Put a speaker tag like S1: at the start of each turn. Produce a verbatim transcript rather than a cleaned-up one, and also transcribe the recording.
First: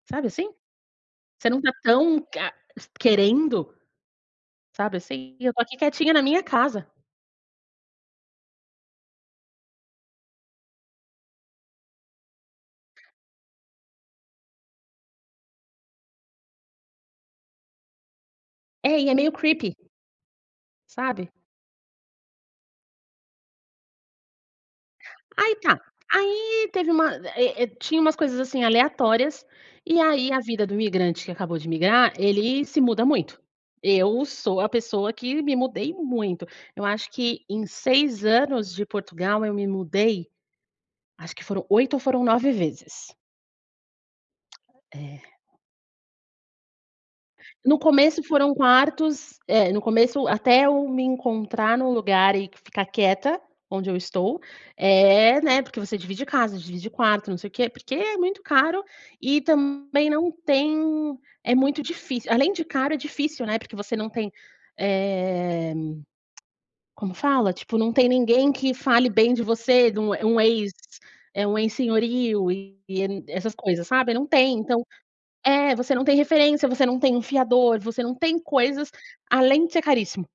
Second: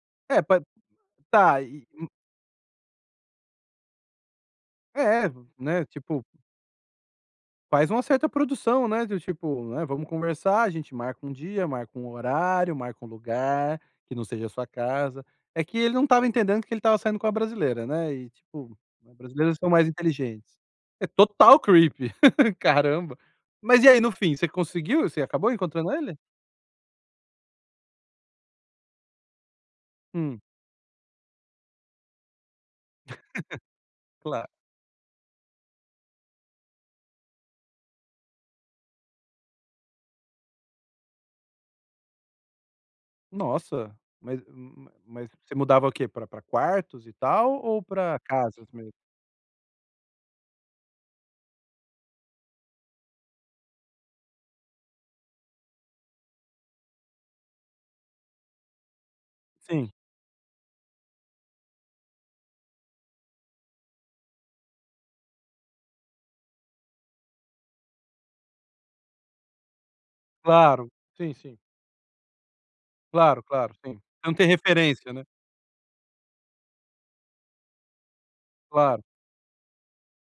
S1: Sabe
S2: É,
S1: assim?
S2: pa [unintelligible]
S1: Você não
S2: tá,
S1: tá
S2: e, um
S1: tão, ca querendo, sabe
S2: É,
S1: assim, e eu tô aqui
S2: né,
S1: quietinha na
S2: tipo
S1: minha casa.
S2: Faz uma certa produção, né, do tipo, né, vamos conversar, a gente marca um dia, marca um horário, marca um lugar que não seja a sua casa. É que ele não estava entendendo que ele estava saindo com a brasileira, né, e, tipo,
S1: É, e
S2: as
S1: é meio
S2: brasileiras são
S1: creepy.
S2: mais inteligentes. É
S1: Sabe?
S2: total creepy. Caramba! Mas e aí, no fim, você conseguiu? Você acabou
S1: Aí tá,
S2: encontrando ele?
S1: aí teve uma eh eh, tinha umas coisas assim, aleatórias, e aí a
S2: Hum.
S1: vida do imigrante que acabou de migrar, ele se muda muito. Eu
S2: Claro.
S1: sou a pessoa que me mudei muito. Eu acho que em seis anos de Portugal eu me mudei acho que foram oito ou foram nove vezes.
S2: Nossa, mas
S1: É.
S2: mas você mudava o quê, pra quartos e tal
S1: No
S2: ou pra
S1: começo foram
S2: casas mesmo?
S1: quartos eh, no começo até eu me encontrar em um lugar e ficar quieta onde eu estou, eh, né, porque você divide casa, divide quarto, não sei o quê, porque é muito caro e
S2: Sim.
S1: também não tem é muito difícil, além de caro é difícil, né, porque você não tem, eh, como fala, tipo, não tem ninguém que fale bem de você, do um ex
S2: Claro, sim,
S1: eh,
S2: sim.
S1: um ex-senhorio e
S2: Claro,
S1: essas
S2: claro,
S1: coisas,
S2: sim.
S1: sabe? Não
S2: Não tem
S1: tem, então
S2: referência, né?
S1: é, você não tem referência, você não tem um fiador, você não tem coisas,
S2: Claro.
S1: além de ser caríssimo.